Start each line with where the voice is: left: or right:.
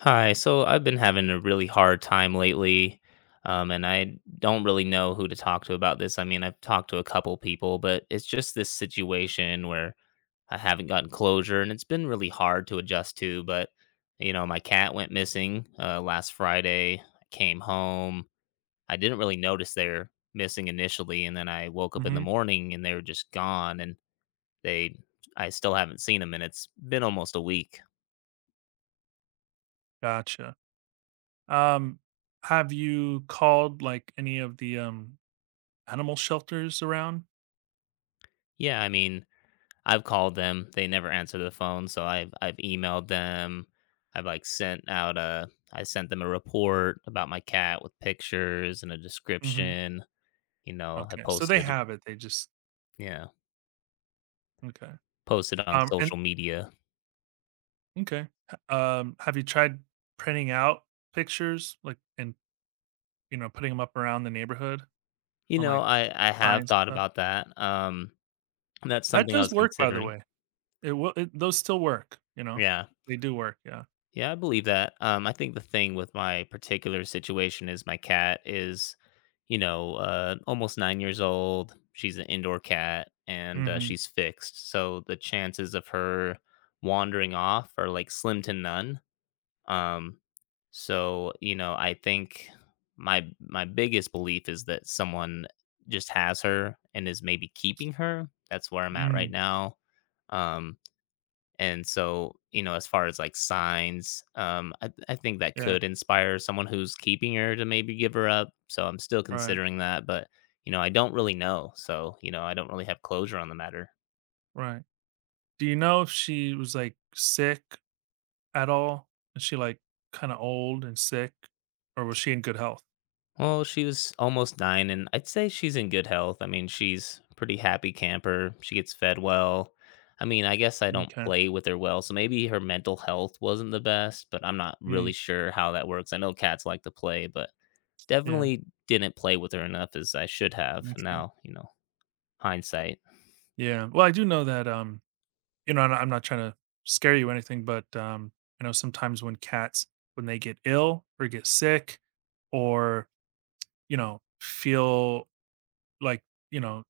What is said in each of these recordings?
left: Hi, so I've been having a really hard time lately, and I don't really know who to talk to about this. I mean, I've talked to a couple people, but it's just this situation where I haven't gotten closure, and it's been really hard to adjust to. But, you know, my cat went missing last Friday. I came home. I didn't really notice they were missing initially, and then I woke up in the
right: hmm
left: morning and they were just gone, and they, I still haven't seen them, and it's been almost a week.
right: Gotcha. Um, have you called like any of the animal shelters around?
left: Yeah, I mean, I've called them, they never answer the phone, so I've emailed them. I've, like, sent out a I sent them a report about my cat with pictures and a
right: hmm
left: description, you know, I
right: Okay, so they
left: posted,
right: have it. They just
left: yeah,
right: okay.
left: posted on
right: And
left: social media.
right: okay. Have you tried printing out pictures like and putting them up around the neighborhood
left: You
right: on
left: know,
right: like
left: I have
right: signs and
left: thought
right: stuff?
left: about that, and that's
right: That
left: something I
right: does
left: was
right: work, by the
left: considering.
right: way. It will. Those still work. You know,
left: Yeah.
right: they do work. Yeah.
left: Yeah, I believe that. I think the thing with my particular situation is my cat is, you know, almost 9 years old. She's an indoor cat, and
right: Mm-hmm.
left: she's fixed. So the chances of her wandering off are like slim to none. Um, so you know, I think my biggest belief is that someone just has her and is maybe keeping her. That's where I'm at right
right: Mm,
left: now. Um, and so, you know, as far as like signs, I think that
right: yeah.
left: could inspire someone who's keeping her to maybe give her up. So I'm still
right: Right.
left: considering that, but you know, I don't really know. So, you know, I don't really have closure on the matter.
right: Right. Do you know if she was like sick at all? Is she, like, kinda old and sick, or was she in good health?
left: Well, she was almost nine, and I'd say she's in good health. I mean, she's pretty happy camper. She gets fed well. I mean, I guess I don't
right: Okay.
left: play with her well, so maybe her mental health wasn't the best, but I'm not
right: Mm,
left: really sure how that works. I know cats like to play, but
right: yeah,
left: definitely didn't play with her enough as I should have.
right: m'kay.
left: Now, you know, hindsight.
right: Yeah, well, I do know that, and I'm not trying to scare you or anything, but, I know sometimes when cats, when they get ill or get sick or, feel like, you know,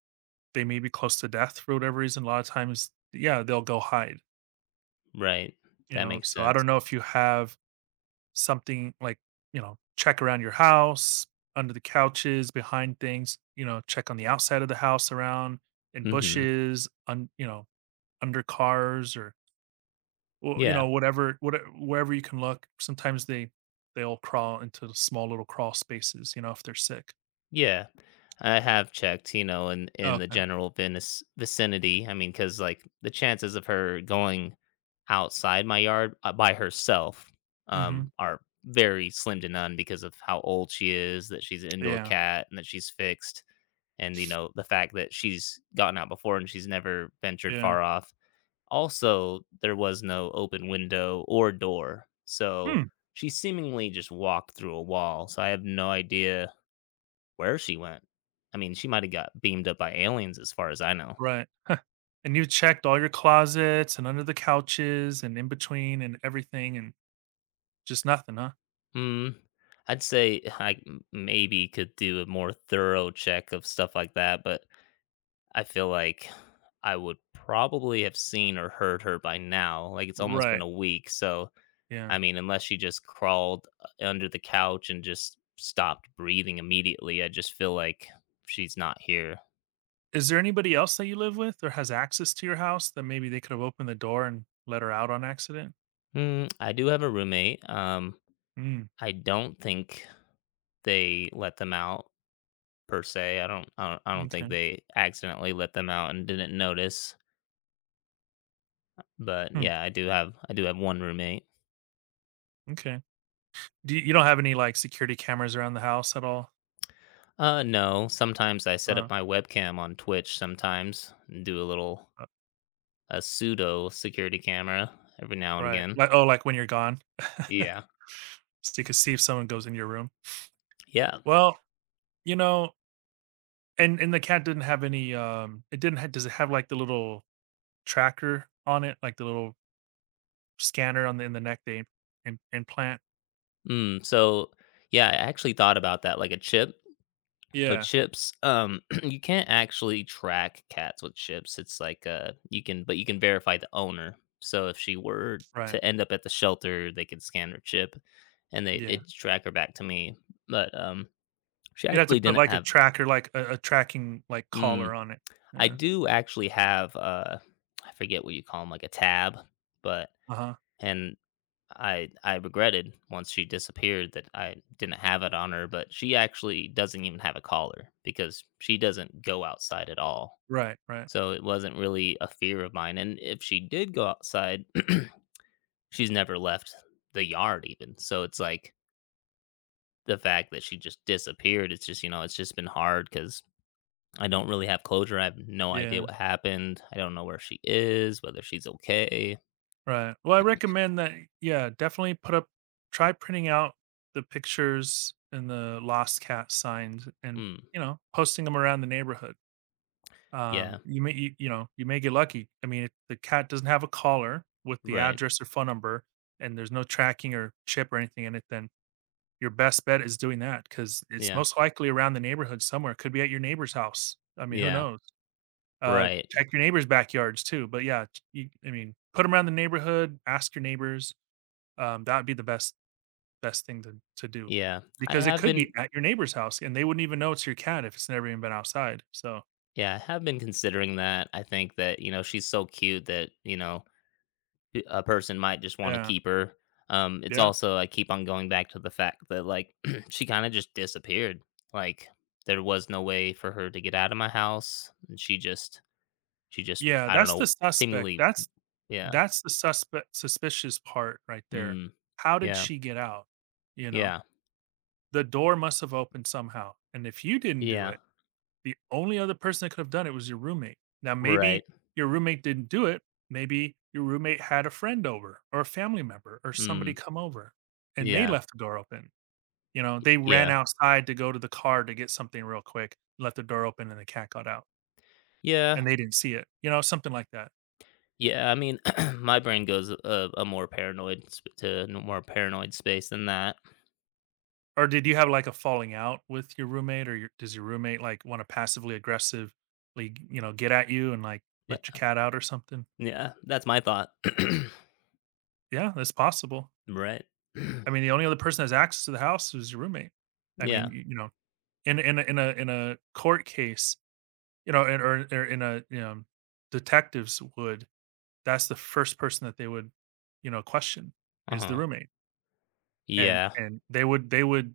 right: they may be close to death for whatever reason, a lot of times yeah, they'll go hide,
left: Right.
right: you
left: That
right: know?
left: makes
right: So I
left: sense.
right: don't know if you have something like, check around your house, under the couches, behind things, you know, check on the outside of the house, around in
left: Mhm.
right: bushes, under cars or well, you
left: Yeah.
right: know, whatever, wherever you can look. Sometimes they'll crawl into the small little crawl spaces, you know, if they're sick.
left: Yeah, I have checked, you know, in the
right: Okay.
left: general vinis vicinity. I mean, because like the chances of her going outside my yard by herself
right: hmm
left: are very slim to none because of how old she is, that she's an indoor
right: Yeah.
left: cat, and that she's fixed, and you know the fact that she's gotten out before and she's never ventured
right: Yeah.
left: far off. Also, there was no open window or door, so
right: Hmm.
left: she seemingly just walked through a wall. So I have no idea where she went. I mean, she might have got beamed up by aliens as far as I know.
right: Right. And you checked all your closets and under the couches and in between and everything and just nothing, huh?
left: Hmm. I'd say I m maybe could do a more thorough check of stuff like that, but I feel like I would probably have seen or heard her by now, like, it's almost been
right: Right.
left: a week, so,
right: Yeah.
left: I mean, unless she just crawled u under the couch and just stopped breathing immediately, I just feel like she's not here.
right: Is there anybody else that you live with or has access to your house that maybe they could have opened the door and let her out on accident?
left: Mm, I do have a roommate,
right: Mm,
left: I don't think they let them out per se, I don't think
right: okay.
left: they accidentally let them out and didn't notice, but
right: Hmm,
left: yeah, I do have one roommate.
right: m'kay. Do you don't have any, like, security cameras around the house at all?
left: No, sometimes I set
right: Uh,
left: up my webcam on Twitch sometimes and do a little
right: uh,
left: a pseudo security camera every now and
right: right.
left: again.
right: Like oh, like when you're gone?
left: Yeah.
right: So you can see if someone goes in your room.
left: Yeah.
right: Well, you know and the cat didn't have any, it didn't ha does it have, like, the little tracker on it? Like, the little scanner on the neck they implant?
left: Mm, so, yeah, I actually thought about that, like a chip. So
right: Yeah.
left: chips, you can't actually track cats with chips. It's like you can, but you can verify the owner. So if she were
right: Right.
left: to end up at the shelter, they could scan her chip, and they
right: Yeah.
left: it track her back to me. But she
right: You'd have to
left: actually
right: put,
left: didn't
right: like, a
left: have.
right: tracker, like, a tracking, like,
left: Mm,
right: collar on it.
left: I
right: Yeah.
left: do actually have I forget what you call them, like a tab, but
right: Uh-huh.
left: and I regretted once she disappeared that I didn't have it on her, but she actually doesn't even have a collar because she doesn't go outside at all.
right: Right, right.
left: So it wasn't really a fear of mine. And if she did go outside, she's never left the yard even. So it's like the fact that she just disappeared, it's just, you know, it's just been hard because I don't really have closure. I have no idea
right: Yeah,
left: what happened. I don't know where she is, whether she's okay.
right: right. Well, I recommend that yeah, definitely put up try printing out the pictures and the lost cat signs and,
left: Mm,
right: you know, posting them around the neighborhood.
left: yeah.
right: You may you may get lucky. I mean, if the cat doesn't have a collar with the
left: Right.
right: address or phone number and there's no tracking or chip or anything in it, then your best bet is doing that because it's
left: Yeah.
right: most likely around the neighborhood somewhere, could be at your neighbor's house. I mean, who
left: Yeah.
right: knows?
left: Right.
right: Check your neighbor's backyards too, but yeah, t you I mean, put them around the neighborhood, ask your neighbors, that'd be the best thing to do,
left: Yeah. I
right: because it
left: have
right: could
left: been,
right: be at your neighbor's house, and they wouldn't even know it's your cat if it's never even been outside, so
left: yeah, I have been considering that. I think that, you know, she's so cute that, you know, I a person might just wanna
right: yeah,
left: keep her. It's
right: yeah.
left: also I keep on going back to the fact that, like, she kinda just disappeared. Like, there was no way for her to get out of my house, and she just
right: Yeah,
left: I don't
right: that's the
left: know,
right: suspect,
left: seemingly,
right: that's
left: yeah.
right: that's the suspect suspicious part right there.
left: Mm.
right: How did
left: Yeah.
right: she get out? You know?
left: Yeah.
right: The door must have opened somehow, and if you didn't do
left: Yeah.
right: it, the only other person that could have done it was your roommate. Now,
left: Right.
right: maybe your roommate didn't do it. Maybe your roommate had a friend over or a family member or somebody
left: Mm.
right: come over and they
left: Yeah.
right: left the door open. You know, they ran
left: Yeah.
right: outside to go to the car to get something real quick, left the door open and the cat got out
left: Yeah.
right: and they didn't see it. You know, something like that.
left: Yeah, I mean, my brain goes a more paranoid sp to a more paranoid space than that.
right: Or did you have like a falling out with your roommate or your, does your roommate like want to passively aggressively, you know, get at you and like
left: Yeah.
right: let your cat out or something?
left: Yeah, that's my thought.
right: Yeah, that's possible.
left: Right.
right: I mean, the only other person that has access to the house is your roommate. I mean,
left: Yeah.
right: you know, in a court case, you know, and or in a, you know, detectives would that's the first person that they would, you know, question is the
left: Uh-huh.
right: roommate. And
left: Yeah,
right: they would,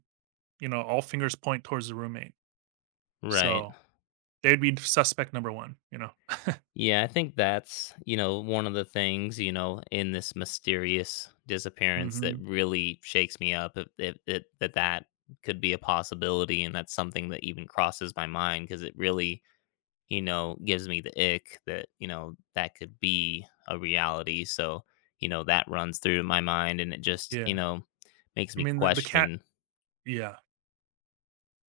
right: you know, all fingers point towards the roommate.
left: right.
right: So, they'd be suspect number 1, you know?
left: Yeah, I think that's, you know, one of the things, you know, in this mysterious disappearance that
right: Mhm.
left: really shakes me up if, that that could be a possibility. And that's something that even crosses my mind because it really, you know, gives me the ick that, you know, that could be a reality. So, you know, that runs through my mind and it just, you
right: Yeah.
left: know, makes
right: I
left: me
right: mean, the cat
left: question.
right: yeah.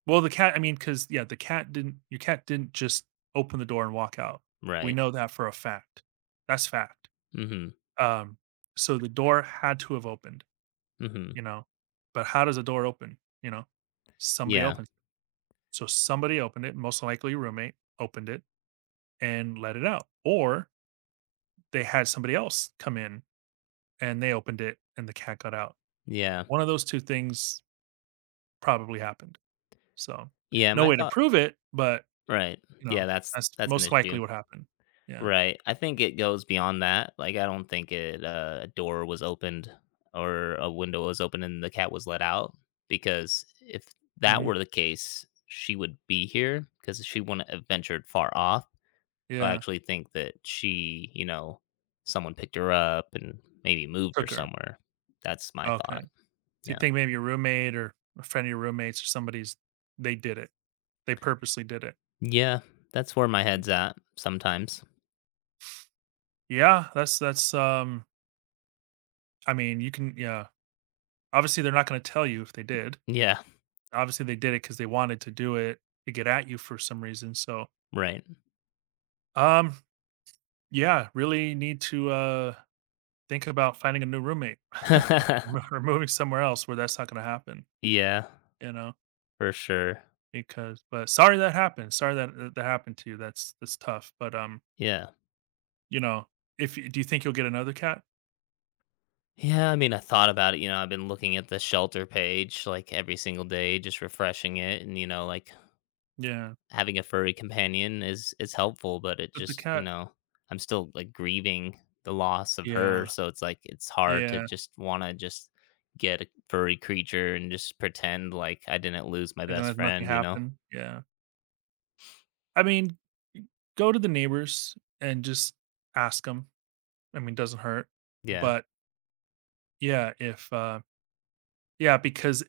right: Well, the cat I mean, cause yeah, the cat didn't your cat didn't just open the door and walk out. We
left: Right.
right: know that for a fact. That's fact.
left: Mm hmm.
right: Um, so the door had to have opened,
left: Mm hmm.
right: you know? But how does a door open, you know? Somebody
left: Yeah.
right: opens it. So somebody opened it, most likely your roommate opened it and let it out, or they had somebody else come in and they opened it and the cat got out.
left: Yeah.
right: One of those 2 things probably happened. So,
left: Yeah.
right: no
left: My
right: way to
left: thought.
right: prove it, but,
left: Right.
right: you
left: Yeah,
right: know, that's
left: that's an
right: most
left: issue.
right: likely what happened. Yeah.
left: Right. I think it goes beyond that. Like, I don't think it, a door was opened or a window was opened and the cat was let out because if that
right: Mhm.
left: were the case, she would be here because she wouldn't have ventured far off. So I
right: Yeah.
left: actually think that she, you know, someone picked her up and maybe moved her
right: Cooker.
left: somewhere. That's my
right: Okay.
left: thought.
right: So you
left: Yeah.
right: think maybe your roommate or a friend of your roommates or somebody's they did it. They purposely did it.
left: Yeah. That's where my head's at sometimes.
right: Yeah, that's I mean, you can yeah. Obviously they're not going to tell you if they did.
left: Yeah.
right: Obviously they did it cuz they wanted to do it to get at you for some reason. So,
left: Right.
right: um yeah, really need to think about finding a new roommate Mo- or moving somewhere else where that's not going to happen,
left: Yeah.
right: you know?
left: For sure.
right: Because but sorry that happened. Sorry that that happened to you. That's tough, but
left: Yeah.
right: you know, if you do you think you'll get another cat?
left: Yeah, I mean, I thought about it, you know, I've been looking at the shelter page like every single day, just refreshing it, and you know, like
right: Yeah,
left: having a furry companion is helpful, but it
right: but the
left: just, you
right: cat
left: know, I'm still like grieving the loss of her,
right: yeah,
left: so it's like it's hard to
right: yeah,
left: just want to just get a furry creature and just pretend like I didn't lose my
right: and
left: best
right: then nothing
left: friend, you know?
right: happened, yeah. I mean, g go to the neighbors and just ask them. I mean, doesn't hurt,
left: Yeah.
right: but yeah, if, yeah, because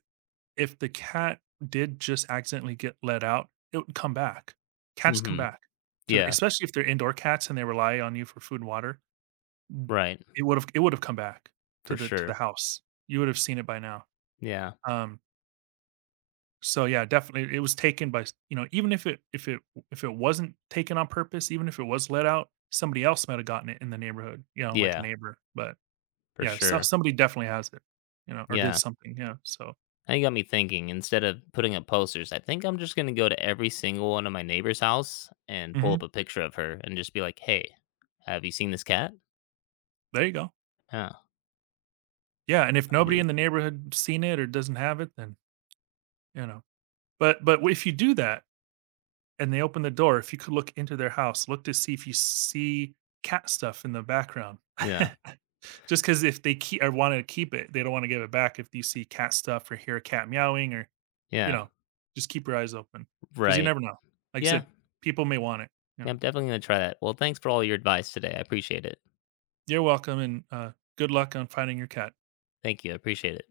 right: if the cat did just accidentally get let out, it would come back. Cats come
left: Mhm.
right: back to the
left: Yeah,
right: especially if they're indoor cats and they rely on you for food and water,
left: right.
right: it would've come back to
left: For
right: the
left: sure.
right: house. You would have seen it by now,
left: Yeah.
right: um so yeah, definitely it was taken by, you know, even if it wasn't taken on purpose, even if it was let out, somebody else might have gotten it in the neighborhood, you know, like a
left: Yeah,
right: neighbor, but
left: for
right: yeah, so
left: sure.
right: somebody definitely has it, you know, or did
left: Yeah.
right: something, yeah, so
left: That got me thinking. Instead of putting up posters, I think I'm just gonna go to every single one of my neighbor's house and pull up
right: Mhm,
left: a picture of her and just be like, "Hey, have you seen this cat?"
right: there you go.
left: Yeah,
right: Yeah, and if nobody
left: probably.
right: in the neighborhood seen it or doesn't have it, then, you know but if you do that and they open the door, if you could look into their house, look to see if you see cat stuff in the background.
left: Yeah,
right: Just because if they keep or wanted to keep it, they don't want to give it back. If you see cat stuff or hear a cat meowing, or you
left: yeah,
right: know, just keep your eyes open because you
left: right.
right: never know. Like I
left: Yeah,
right: said, people may want it. You
left: yeah.
right: know,
left: I'm definitely gonna try that. Well, thanks for all your advice today. I appreciate it.
right: you're welcome, and good luck on finding your cat.
left: Thank you. I appreciate it.